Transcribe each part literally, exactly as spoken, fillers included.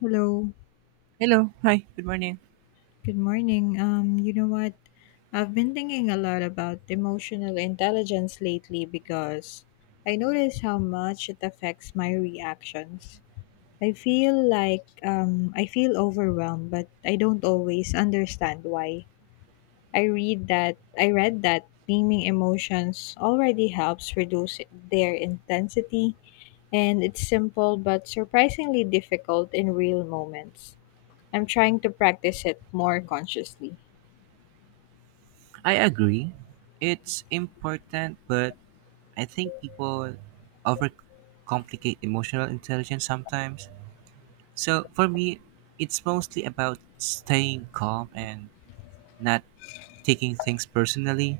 Hello, Hello. Hi. Good morning. good morning. Um, you know what? I've been thinking a lot about emotional intelligence lately because I notice how much it affects my reactions. I feel like um, I feel overwhelmed, but I don't always understand why. I read that I read that naming emotions already helps reduce their intensity, and it's simple but surprisingly difficult in real moments. I'm trying to practice it more consciously. I agree. It's important, but I think people overcomplicate emotional intelligence sometimes. So for me, it's mostly about staying calm and not taking things personally.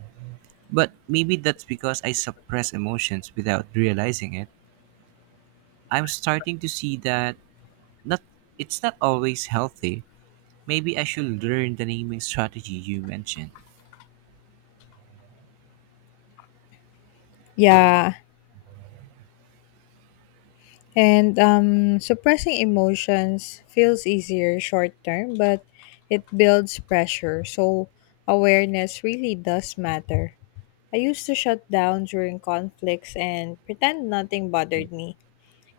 But maybe that's because I suppress emotions without realizing it. I'm starting to see that not it's not always healthy. Maybe I should learn the naming strategy you mentioned. Yeah, and um, suppressing emotions feels easier short term, but it builds pressure. So awareness really does matter. I used to shut down during conflicts and pretend nothing bothered me.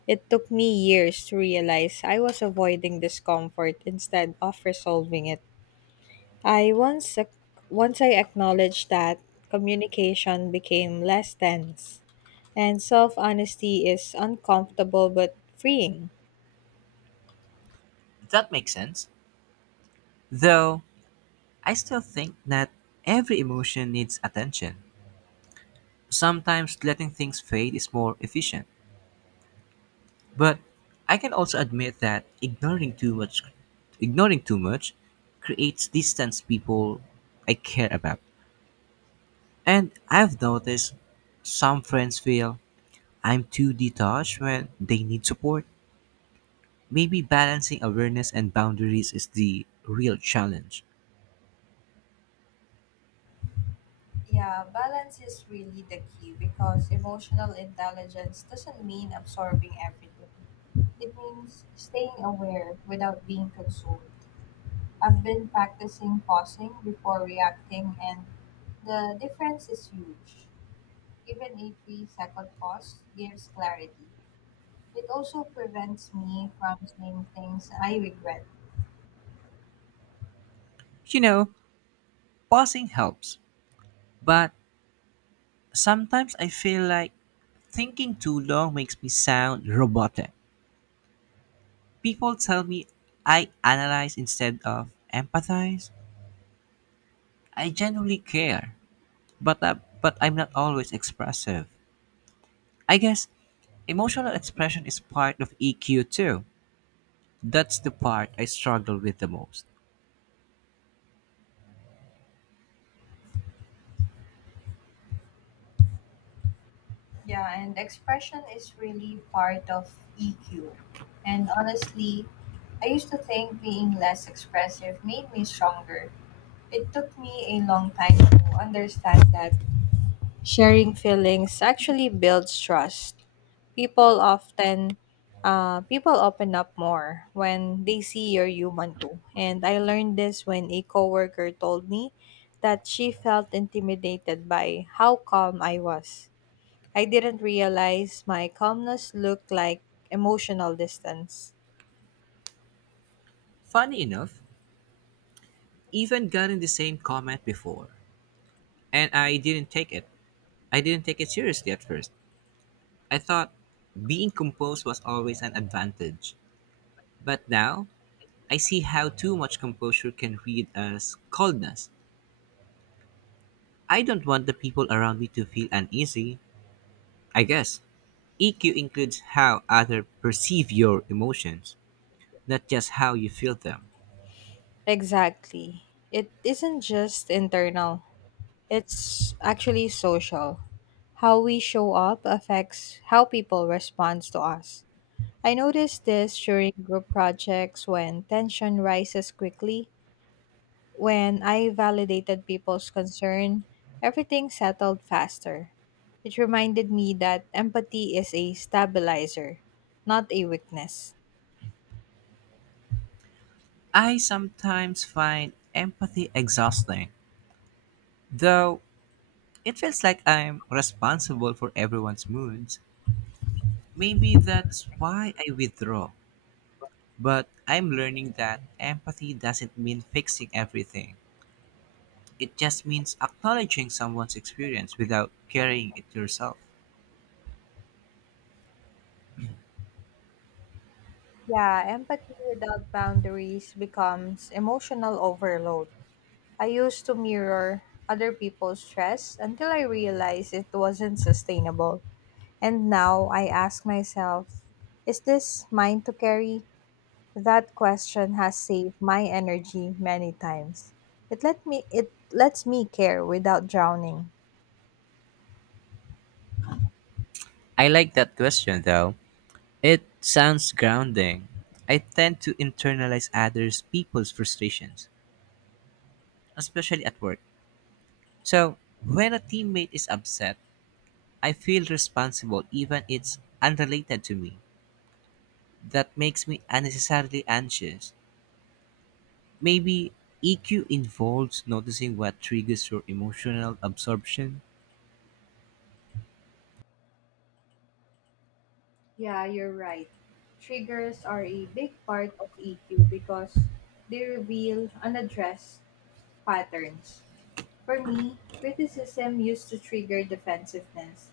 It took me years to realize I was avoiding discomfort instead of resolving it. I once ac- Once I acknowledged that, communication became less tense, and self-honesty is uncomfortable but freeing. That makes sense. Though I still think that every emotion needs attention. Sometimes letting things fade is more efficient. But I can also admit that ignoring too much ignoring too much creates distance people I care about. And I've noticed some friends feel I'm too detached when they need support. Maybe balancing awareness and boundaries is the real challenge. Yeah, balance is really the key because emotional intelligence doesn't mean absorbing everything. It means staying aware without being consumed. I've been practicing pausing before reacting, and the difference is huge. Even a three second pause gives clarity. It also prevents me from saying things I regret. You know, pausing helps, but sometimes I feel like thinking too long makes me sound robotic. People tell me I analyze instead of empathize. I genuinely care, but uh, but I'm not always expressive. I guess emotional expression is part of E Q too. That's the part I struggle with the most. Yeah, and expression is really part of E Q. And honestly, I used to think being less expressive made me stronger. It took me a long time to understand that sharing feelings actually builds trust. People often uh, people open up more when they see you're human too. And I learned this when a coworker told me that she felt intimidated by how calm I was. I didn't realize my calmness looked like emotional distance. Funny enough, even gotten the same comment before, and I didn't take it. I didn't take it seriously at first. I thought being composed was always an advantage. But now, I see how too much composure can read as coldness. I don't want the people around me to feel uneasy. I guess E Q includes how others perceive your emotions, not just how you feel them. Exactly. It isn't just internal. It's actually social. How we show up affects how people respond to us. I noticed this during group projects when tension rises quickly. When I validated people's concern, everything settled faster. It reminded me that empathy is a stabilizer, not a weakness. I sometimes find empathy exhausting, though it feels like I'm responsible for everyone's moods. Maybe that's why I withdraw, but I'm learning that empathy doesn't mean fixing everything. It just means acknowledging someone's experience without carrying it yourself. Yeah, empathy without boundaries becomes emotional overload. I used to mirror other people's stress until I realized it wasn't sustainable. And now I ask myself, is this mine to carry? That question has saved my energy many times. It let me it lets me care without drowning. I like that question though. It sounds grounding. I tend to internalize others people's frustrations, especially at work. So, when a teammate is upset, I feel responsible even it's unrelated to me. That makes me unnecessarily anxious. Maybe E Q involves noticing what triggers your emotional absorption. Yeah, you're right. Triggers are a big part of E Q because they reveal unaddressed patterns. For me, criticism used to trigger defensiveness,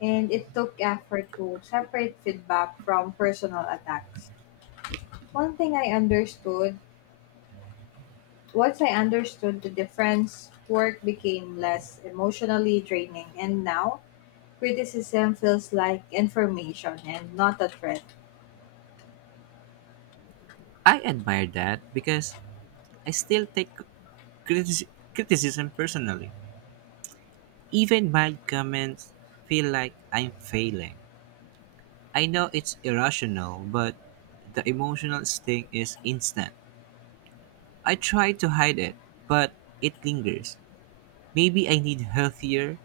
and it took effort to separate feedback from personal attacks. One thing I understood Once I understood the difference, work became less emotionally draining, and now criticism feels like information and not a threat. I admire that because I still take critici- criticism personally. Even mild comments feel like I'm failing. I know it's irrational, but the emotional sting is instant. I try to hide it, but it lingers. Maybe I need healthier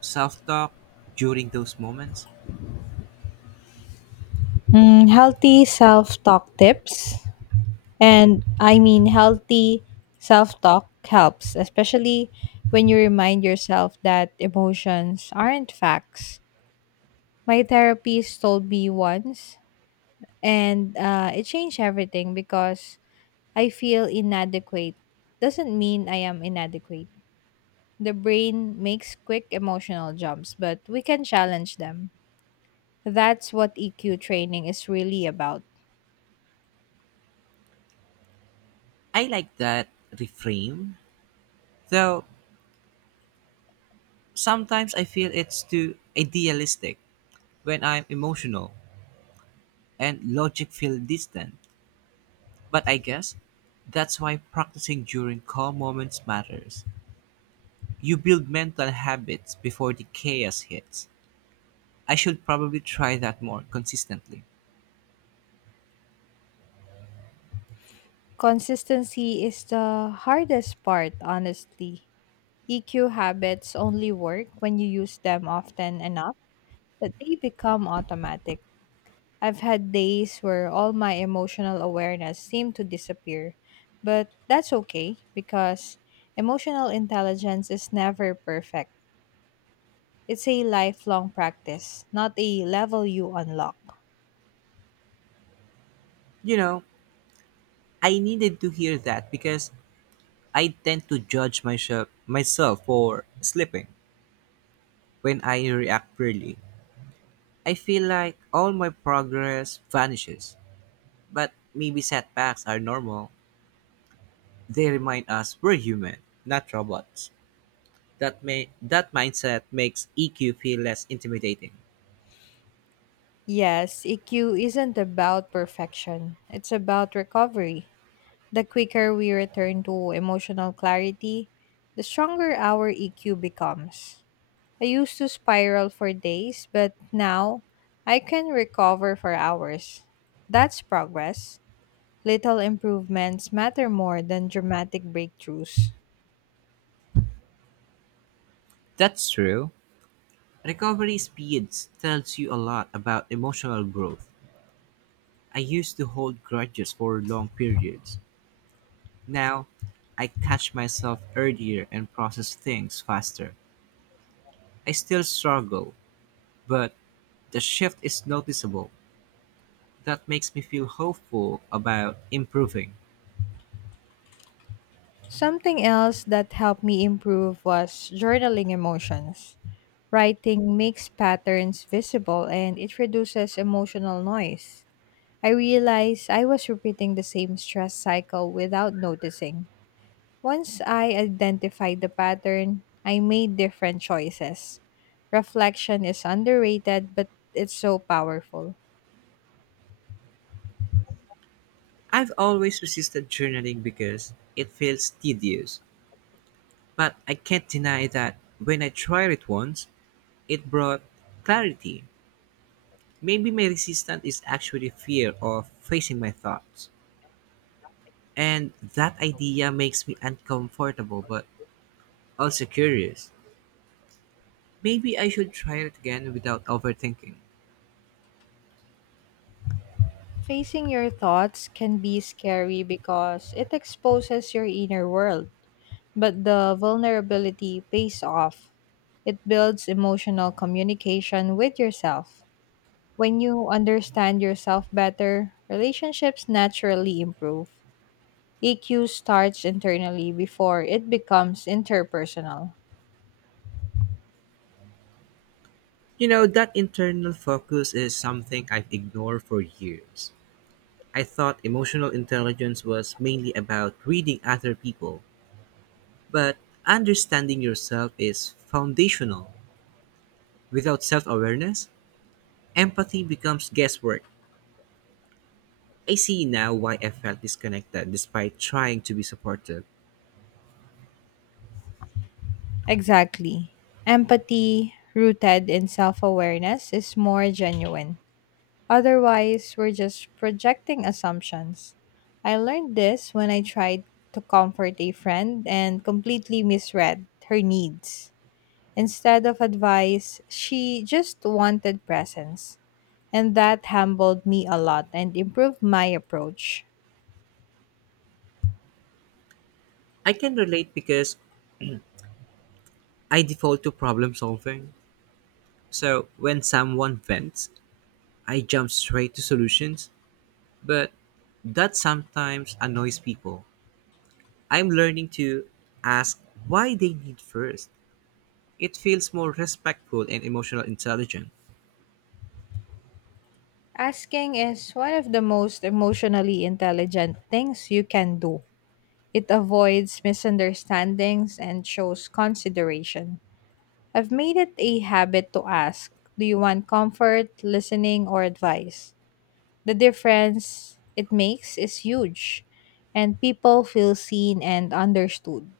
self talk during those moments. Mm, healthy self talk tips, and I mean healthy self talk helps, especially when you remind yourself that emotions aren't facts. My therapist told me once, and uh, it changed everything because I feel inadequate. Doesn't mean I am inadequate. The brain makes quick emotional jumps, but we can challenge them. That's what E Q training is really about. I like that reframe, though sometimes I feel it's too idealistic when I'm emotional and logic feels distant. But I guess that's why practicing during calm moments matters. You build mental habits before the chaos hits. I should probably try that more consistently. Consistency is the hardest part, honestly. E Q habits only work when you use them often enough that they become automatic. I've had days where all my emotional awareness seemed to disappear, but that's okay because emotional intelligence is never perfect. It's a lifelong practice, not a level you unlock. You know, I needed to hear that because I tend to judge myself myself for slipping when I react poorly. I feel like all my progress vanishes. But maybe setbacks are normal. They remind us we're human, not robots. That may that mindset makes E Q feel less intimidating. Yes, E Q isn't about perfection, it's about recovery. The quicker we return to emotional clarity, the stronger our E Q becomes. I used to spiral for days, but now I can recover for hours. That's progress. Little improvements matter more than dramatic breakthroughs. That's true. Recovery speeds tells you a lot about emotional growth. I used to hold grudges for long periods. Now, I catch myself earlier and process things faster. I still struggle, but the shift is noticeable. That makes me feel hopeful about improving. Something else that helped me improve was journaling emotions. Writing makes patterns visible and it reduces emotional noise. I realized I was repeating the same stress cycle without noticing. Once I identified the pattern, I made different choices. Reflection is underrated, but it's so powerful. I've always resisted journaling because it feels tedious. But I can't deny that when I tried it once, it brought clarity. Maybe my resistance is actually fear of facing my thoughts. And that idea makes me uncomfortable but also curious. Maybe I should try it again without overthinking. Facing your thoughts can be scary because it exposes your inner world, but the vulnerability pays off. It builds emotional communication with yourself. When you understand yourself better, relationships naturally improve. E Q starts internally before it becomes interpersonal. You know, that internal focus is something I've ignored for years. I thought emotional intelligence was mainly about reading other people, but understanding yourself is foundational. Without self awareness, empathy becomes guesswork. I see now why I felt disconnected despite trying to be supportive. Exactly. Empathy, rooted in self awareness, is more genuine. Otherwise, we're just projecting assumptions. I learned this when I tried to comfort a friend and completely misread her needs. Instead of advice, she just wanted presence. And that humbled me a lot and improved my approach. I can relate because I default to problem solving. So when someone vents, I jump straight to solutions, but that sometimes annoys people. I'm learning to ask why they need first. It feels more respectful and emotional intelligent. Asking is one of the most emotionally intelligent things you can do. It avoids misunderstandings and shows consideration. I've made it a habit to ask, do you want comfort, listening, or advice? The difference it makes is huge, and people feel seen and understood.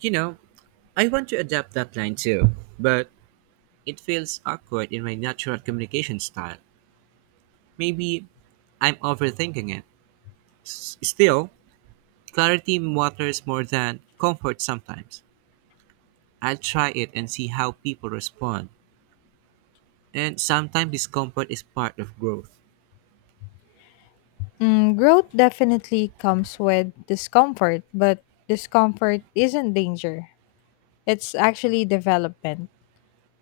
You know, I want to adapt that line too, but it feels awkward in my natural communication style. Maybe I'm overthinking it. S- Still, clarity matters more than comfort sometimes. I'll try it and see how people respond. And sometimes discomfort is part of growth. Mm, growth definitely comes with discomfort, but discomfort isn't danger. It's actually development.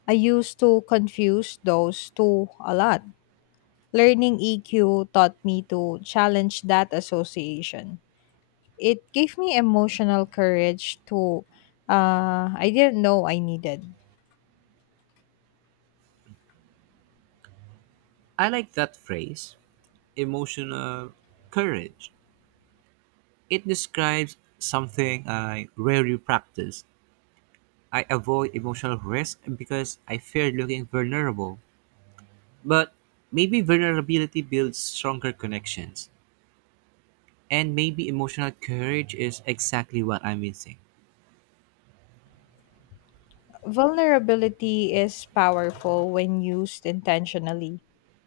I used to confuse those two a lot. Learning E Q taught me to challenge that association. It gave me emotional courage to uh, I didn't know I needed. I like that phrase, emotional courage. It describes something I rarely practice. I avoid emotional risk because I fear looking vulnerable. But maybe vulnerability builds stronger connections. And maybe emotional courage is exactly what I'm missing. Vulnerability is powerful when used intentionally.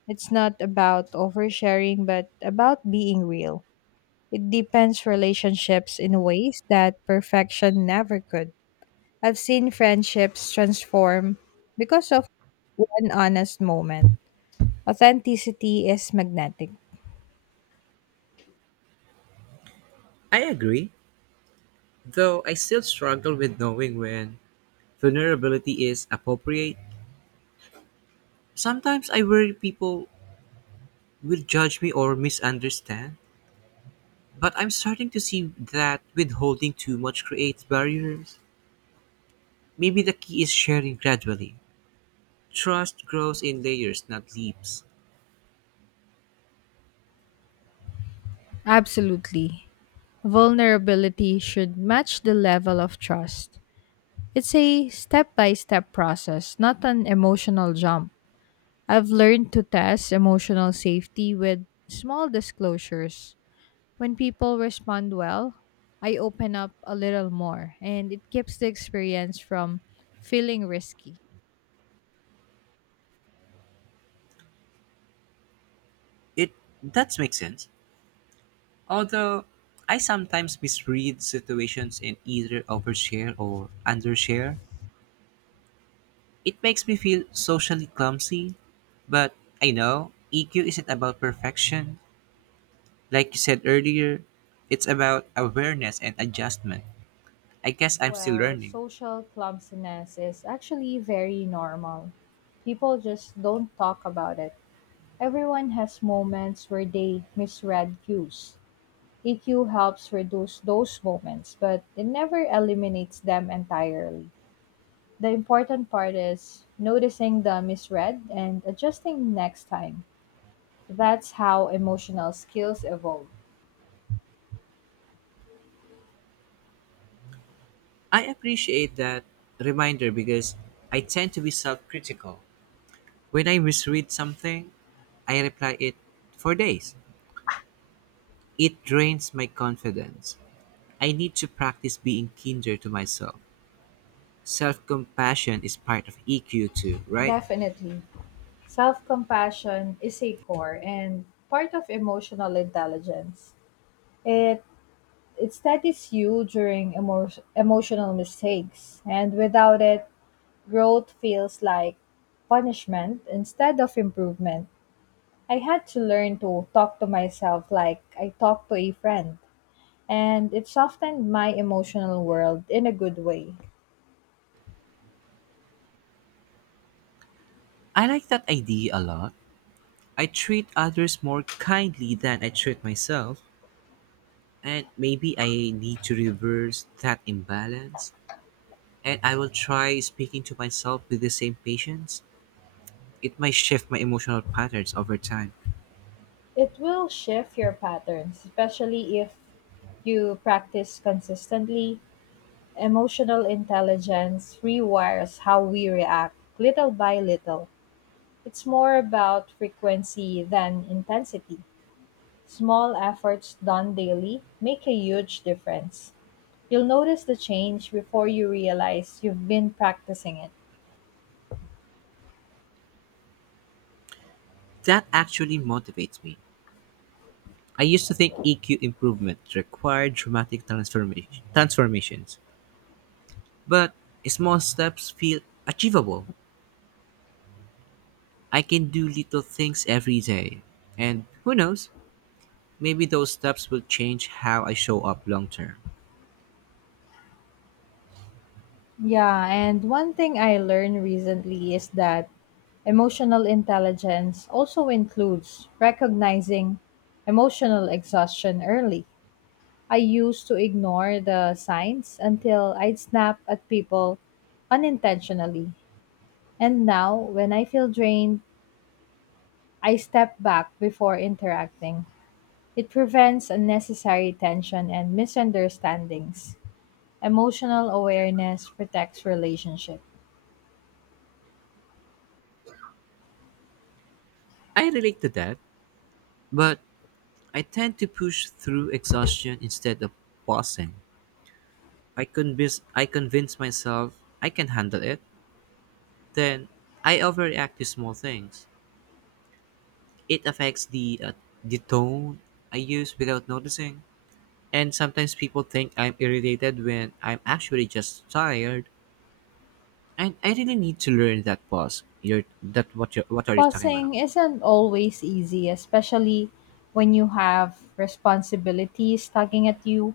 It's not about oversharing, but about being real. It deepens relationships in ways that perfection never could. I've seen friendships transform because of one honest moment. Authenticity is magnetic. I agree, though I still struggle with knowing when vulnerability is appropriate. Sometimes I worry people will judge me or misunderstand, but I'm starting to see that withholding too much creates barriers. Maybe the key is sharing gradually. Trust grows in layers, not leaps. Absolutely. Vulnerability should match the level of trust. It's a step by step process, not an emotional jump. I've learned to test emotional safety with small disclosures. When people respond well, I open up a little more, and it keeps the experience from feeling risky. It That makes sense. Although I sometimes misread situations and either overshare or undershare, it makes me feel socially clumsy. But I know E Q isn't about perfection. Like you said earlier, it's about awareness and adjustment. I guess I'm still Well, learning. social clumsiness is actually very normal. People just don't talk about it. Everyone has moments where they misread cues. E Q helps reduce those moments, but it never eliminates them entirely. The important part is noticing the misread and adjusting next time. That's how emotional skills evolve. I appreciate that reminder because I tend to be self critical. When I misread something, I reply it for days. It drains my confidence. I need to practice being kinder to myself. Self compassion is part of E Q too, right? Definitely. Self compassion is a core and part of emotional intelligence. It it steadies you during emo- emotional mistakes, and without it, growth feels like punishment instead of improvement. I had to learn to talk to myself like I talk to a friend, and it softened my emotional world in a good way. I like that idea a lot. I treat others more kindly than I treat myself, and maybe I need to reverse that imbalance. And I will try speaking to myself with the same patience. It might shift my emotional patterns over time. It will shift your patterns, especially if you practice consistently. Emotional intelligence rewires how we react little by little. It's more about frequency than intensity. Small efforts done daily make a huge difference. You'll notice the change before you realize you've been practicing it. That actually motivates me. I used to think E Q improvement required dramatic transformation transformations. But small steps feel achievable. I can do little things every day. And who knows, maybe those steps will change how I show up long term. Yeah, and one thing I learned recently is that emotional intelligence also includes recognizing emotional exhaustion early. I used to ignore the signs until I'd snap at people unintentionally. And now, when I feel drained, I step back before interacting. It prevents unnecessary tension and misunderstandings. Emotional awareness protects relationship. I relate to that, but I tend to push through exhaustion instead of pausing. I convince I convince myself I can handle it, then I overreact to small things. It affects the uh, the tone I use without noticing. And sometimes people think I'm irritated when I'm actually just tired. I, I really need to learn that pause. You're that what you what are you talking about? Pausing isn't always easy, especially when you have responsibilities tugging at you,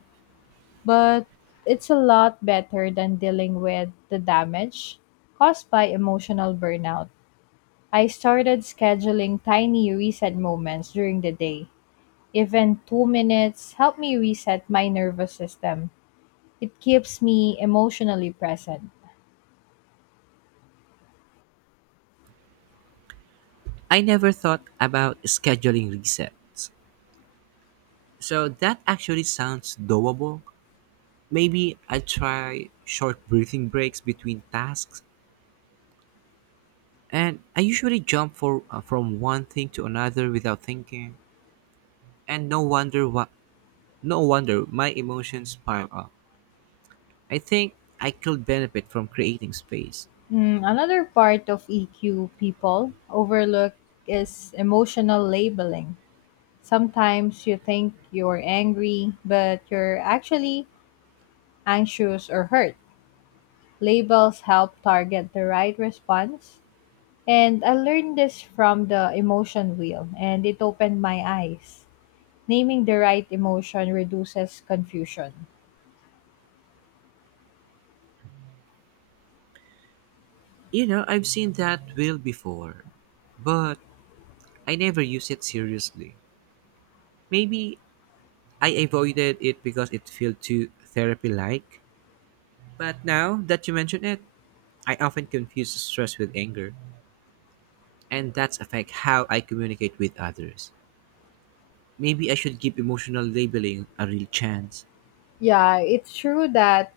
but it's a lot better than dealing with the damage caused by emotional burnout. I started scheduling tiny reset moments during the day. Even two minutes help me reset my nervous system. It keeps me emotionally present. I never thought about scheduling resets. So that actually sounds doable. Maybe I'll try short breathing breaks between tasks. And I usually jump for uh, from one thing to another without thinking. And no wonder what no wonder my emotions pile up. I think I could benefit from creating space. Mm, another part of E Q people overlook is emotional labeling. Sometimes you think you're angry, but you're actually anxious or hurt. Labels help target the right response. And I learned this from the emotion wheel, and it opened my eyes. Naming the right emotion reduces confusion. You know, I've seen that wheel before. But I never used it seriously. Maybe I avoided it because it felt too therapy like. But now that you mention it, I often confuse stress with anger, and that's affect how I communicate with others. Maybe I should give emotional labeling a real chance. Yeah, it's true that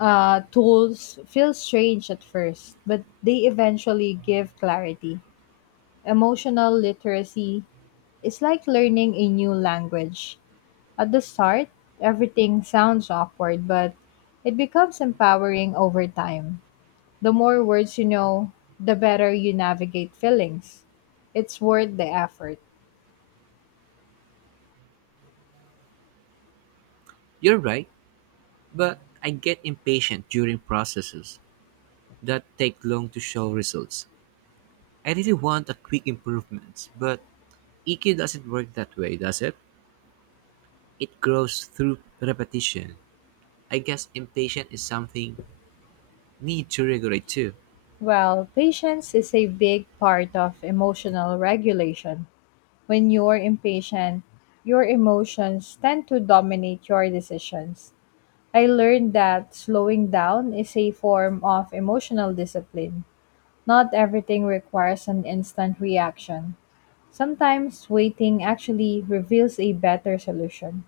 uh, tools feel strange at first, but they eventually give clarity. Emotional literacy is like learning a new language. At the start, everything sounds awkward, but it becomes empowering over time. The more words you know, the better you navigate feelings. It's worth the effort. You're right, but I get impatient during processes that take long to show results. I really want a quick improvement, but E Q doesn't work that way, does it? It grows through repetition. I guess impatience is something need to regulate too. Well, patience is a big part of emotional regulation. When you're impatient, your emotions tend to dominate your decisions. I learned that slowing down is a form of emotional discipline. Not everything requires an instant reaction. Sometimes waiting actually reveals a better solution.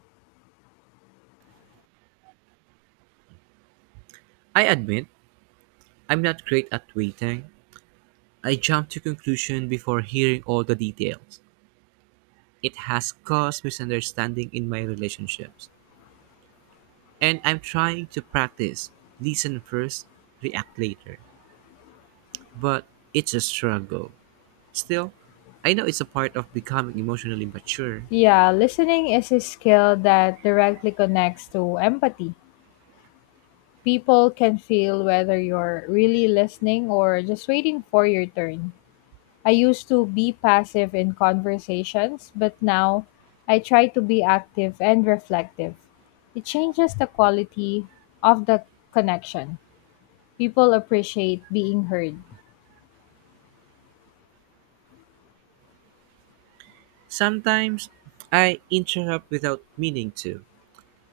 I admit I'm not great at waiting. I jump to conclusion before hearing all the details. It has caused misunderstanding in my relationships. And I'm trying to practice listen first, react later. But it's a struggle. Still, I know it's a part of becoming emotionally mature. Yeah, listening is a skill that directly connects to empathy. People can feel whether you're really listening or just waiting for your turn. I used to be passive in conversations, but now I try to be active and reflective. It changes the quality of the connection. People appreciate being heard. Sometimes I interrupt without meaning to,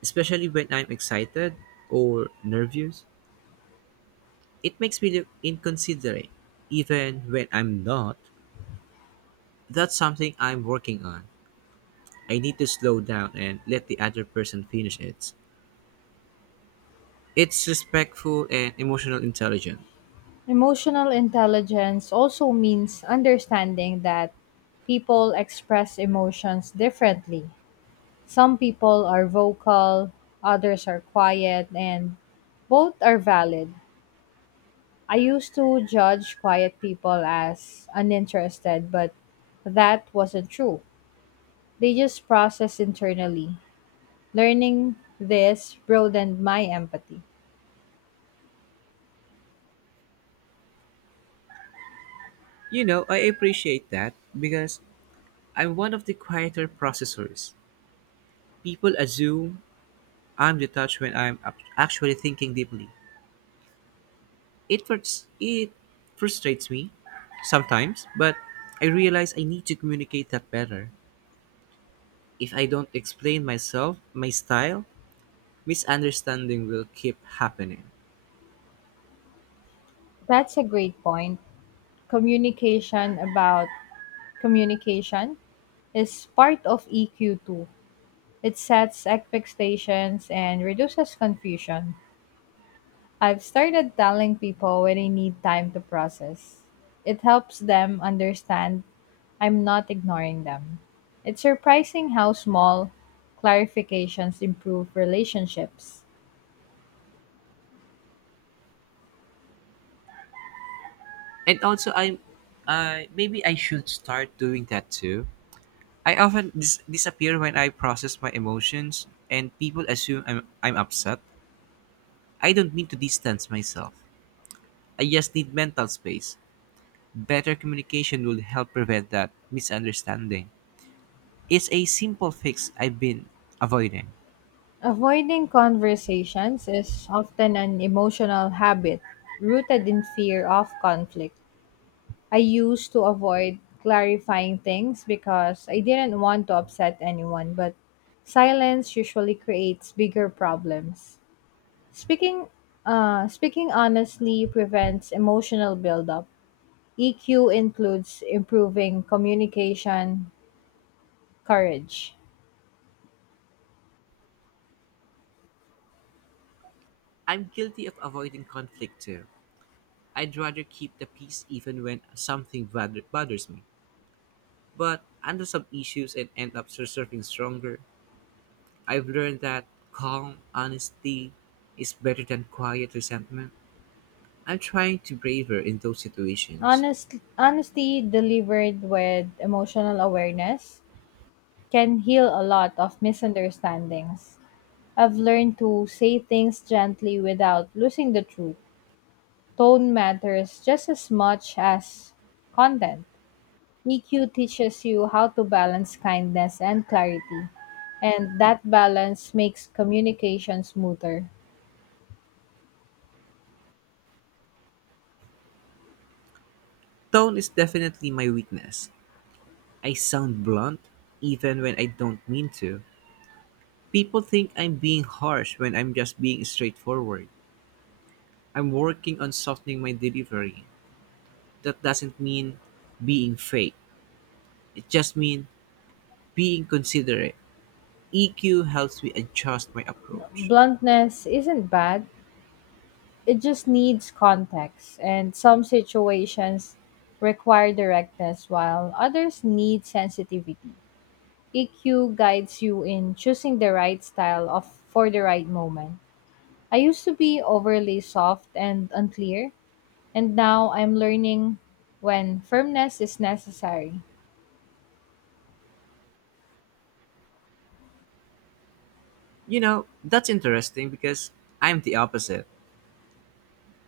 especially when I'm excited or nervous. It makes me look inconsiderate, even when I'm not. That's something I'm working on. I need to slow down and let the other person finish it. It's respectful and emotional intelligence. Emotional intelligence also means understanding that people express emotions differently. Some people are vocal, others are quiet, and both are valid. I used to judge quiet people as uninterested, but that wasn't true. They just process internally. Learning this broadened my empathy. You know, I appreciate that because I'm one of the quieter processors. People assume I'm detached when I'm ac- actually thinking deeply. It, frus- it frustrates me sometimes, but I realize I need to communicate that better. If I don't explain myself, my style, misunderstanding will keep happening. That's a great point. Communication about Communication is part of E Q too. It sets expectations and reduces confusion. I've started telling people when they need time to process. It helps them understand I'm not ignoring them. It's surprising how small clarifications improve relationships. And also, I, uh, maybe I should start doing that too. I often dis- disappear when I process my emotions, and people assume I'm I'm upset. I don't mean to distance myself. I just need mental space. Better communication will help prevent that misunderstanding. It's a simple fix I've been avoiding. Avoiding conversations is often an emotional habit rooted in fear of conflict. I used to avoid clarifying things because I didn't want to upset anyone, but silence usually creates bigger problems. Speaking uh, Speaking honestly prevents emotional buildup. E Q includes improving communication, courage, I'm guilty of avoiding conflict too. I'd rather keep the peace even when something bother- bothers me, but handle some issues and end up surfing stronger. I've learned that calm honesty is better than quiet resentment. I'm trying to braver in those situations. honest, honesty delivered with emotional awareness can heal a lot of misunderstandings. I've learned to say things gently without losing the truth. Tone matters just as much as content. E Q teaches you how to balance kindness and clarity, and that balance makes communication smoother. Tone is definitely my weakness. I sound blunt even when I don't mean to. People think I'm being harsh when I'm just being straightforward. I'm working on softening my delivery. That doesn't mean being fake. It just means being considerate. E Q helps me adjust my approach. Bluntness isn't bad, it just needs context, and some situations require directness, while others need sensitivity. E Q guides you in choosing the right style of for the right moment. I used to be overly soft and unclear, and now I'm learning when firmness is necessary. You know, that's interesting because I'm the opposite.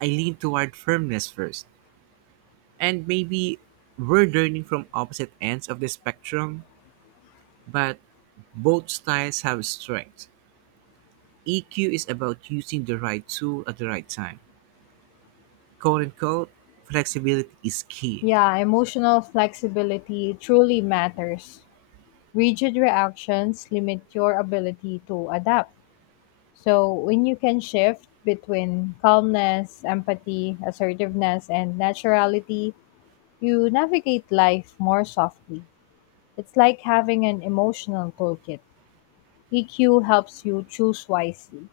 I lean toward firmness first. And maybe we're learning from opposite ends of the spectrum, but both styles have strengths. E Q is about using the right tool at the right time. Quote unquote, flexibility is key. Yeah, emotional flexibility truly matters. Rigid reactions limit your ability to adapt. So when you can shift between calmness, empathy, assertiveness, and naturality, you navigate life more softly. It's like having an emotional toolkit. E Q helps you choose wisely.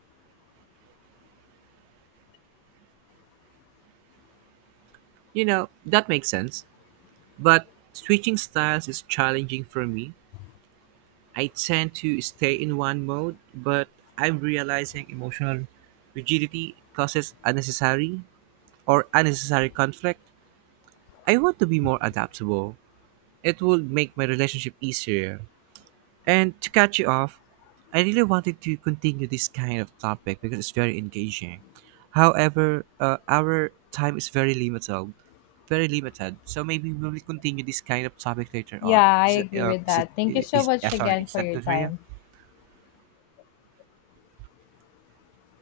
You know, that makes sense. But switching styles is challenging for me. I tend to stay in one mode, but I'm realizing emotional rigidity causes unnecessary or unnecessary conflict. I want to be more adaptable. It would make my relationship easier. And to catch you off, I really wanted to continue this kind of topic because it's very engaging. However, uh, our time is very limited, very limited. So maybe we will continue this kind of topic later on. Yeah, I Is that agree uh, with is it that. Thank you so is uh, much sorry? again Is for that your good for you? time.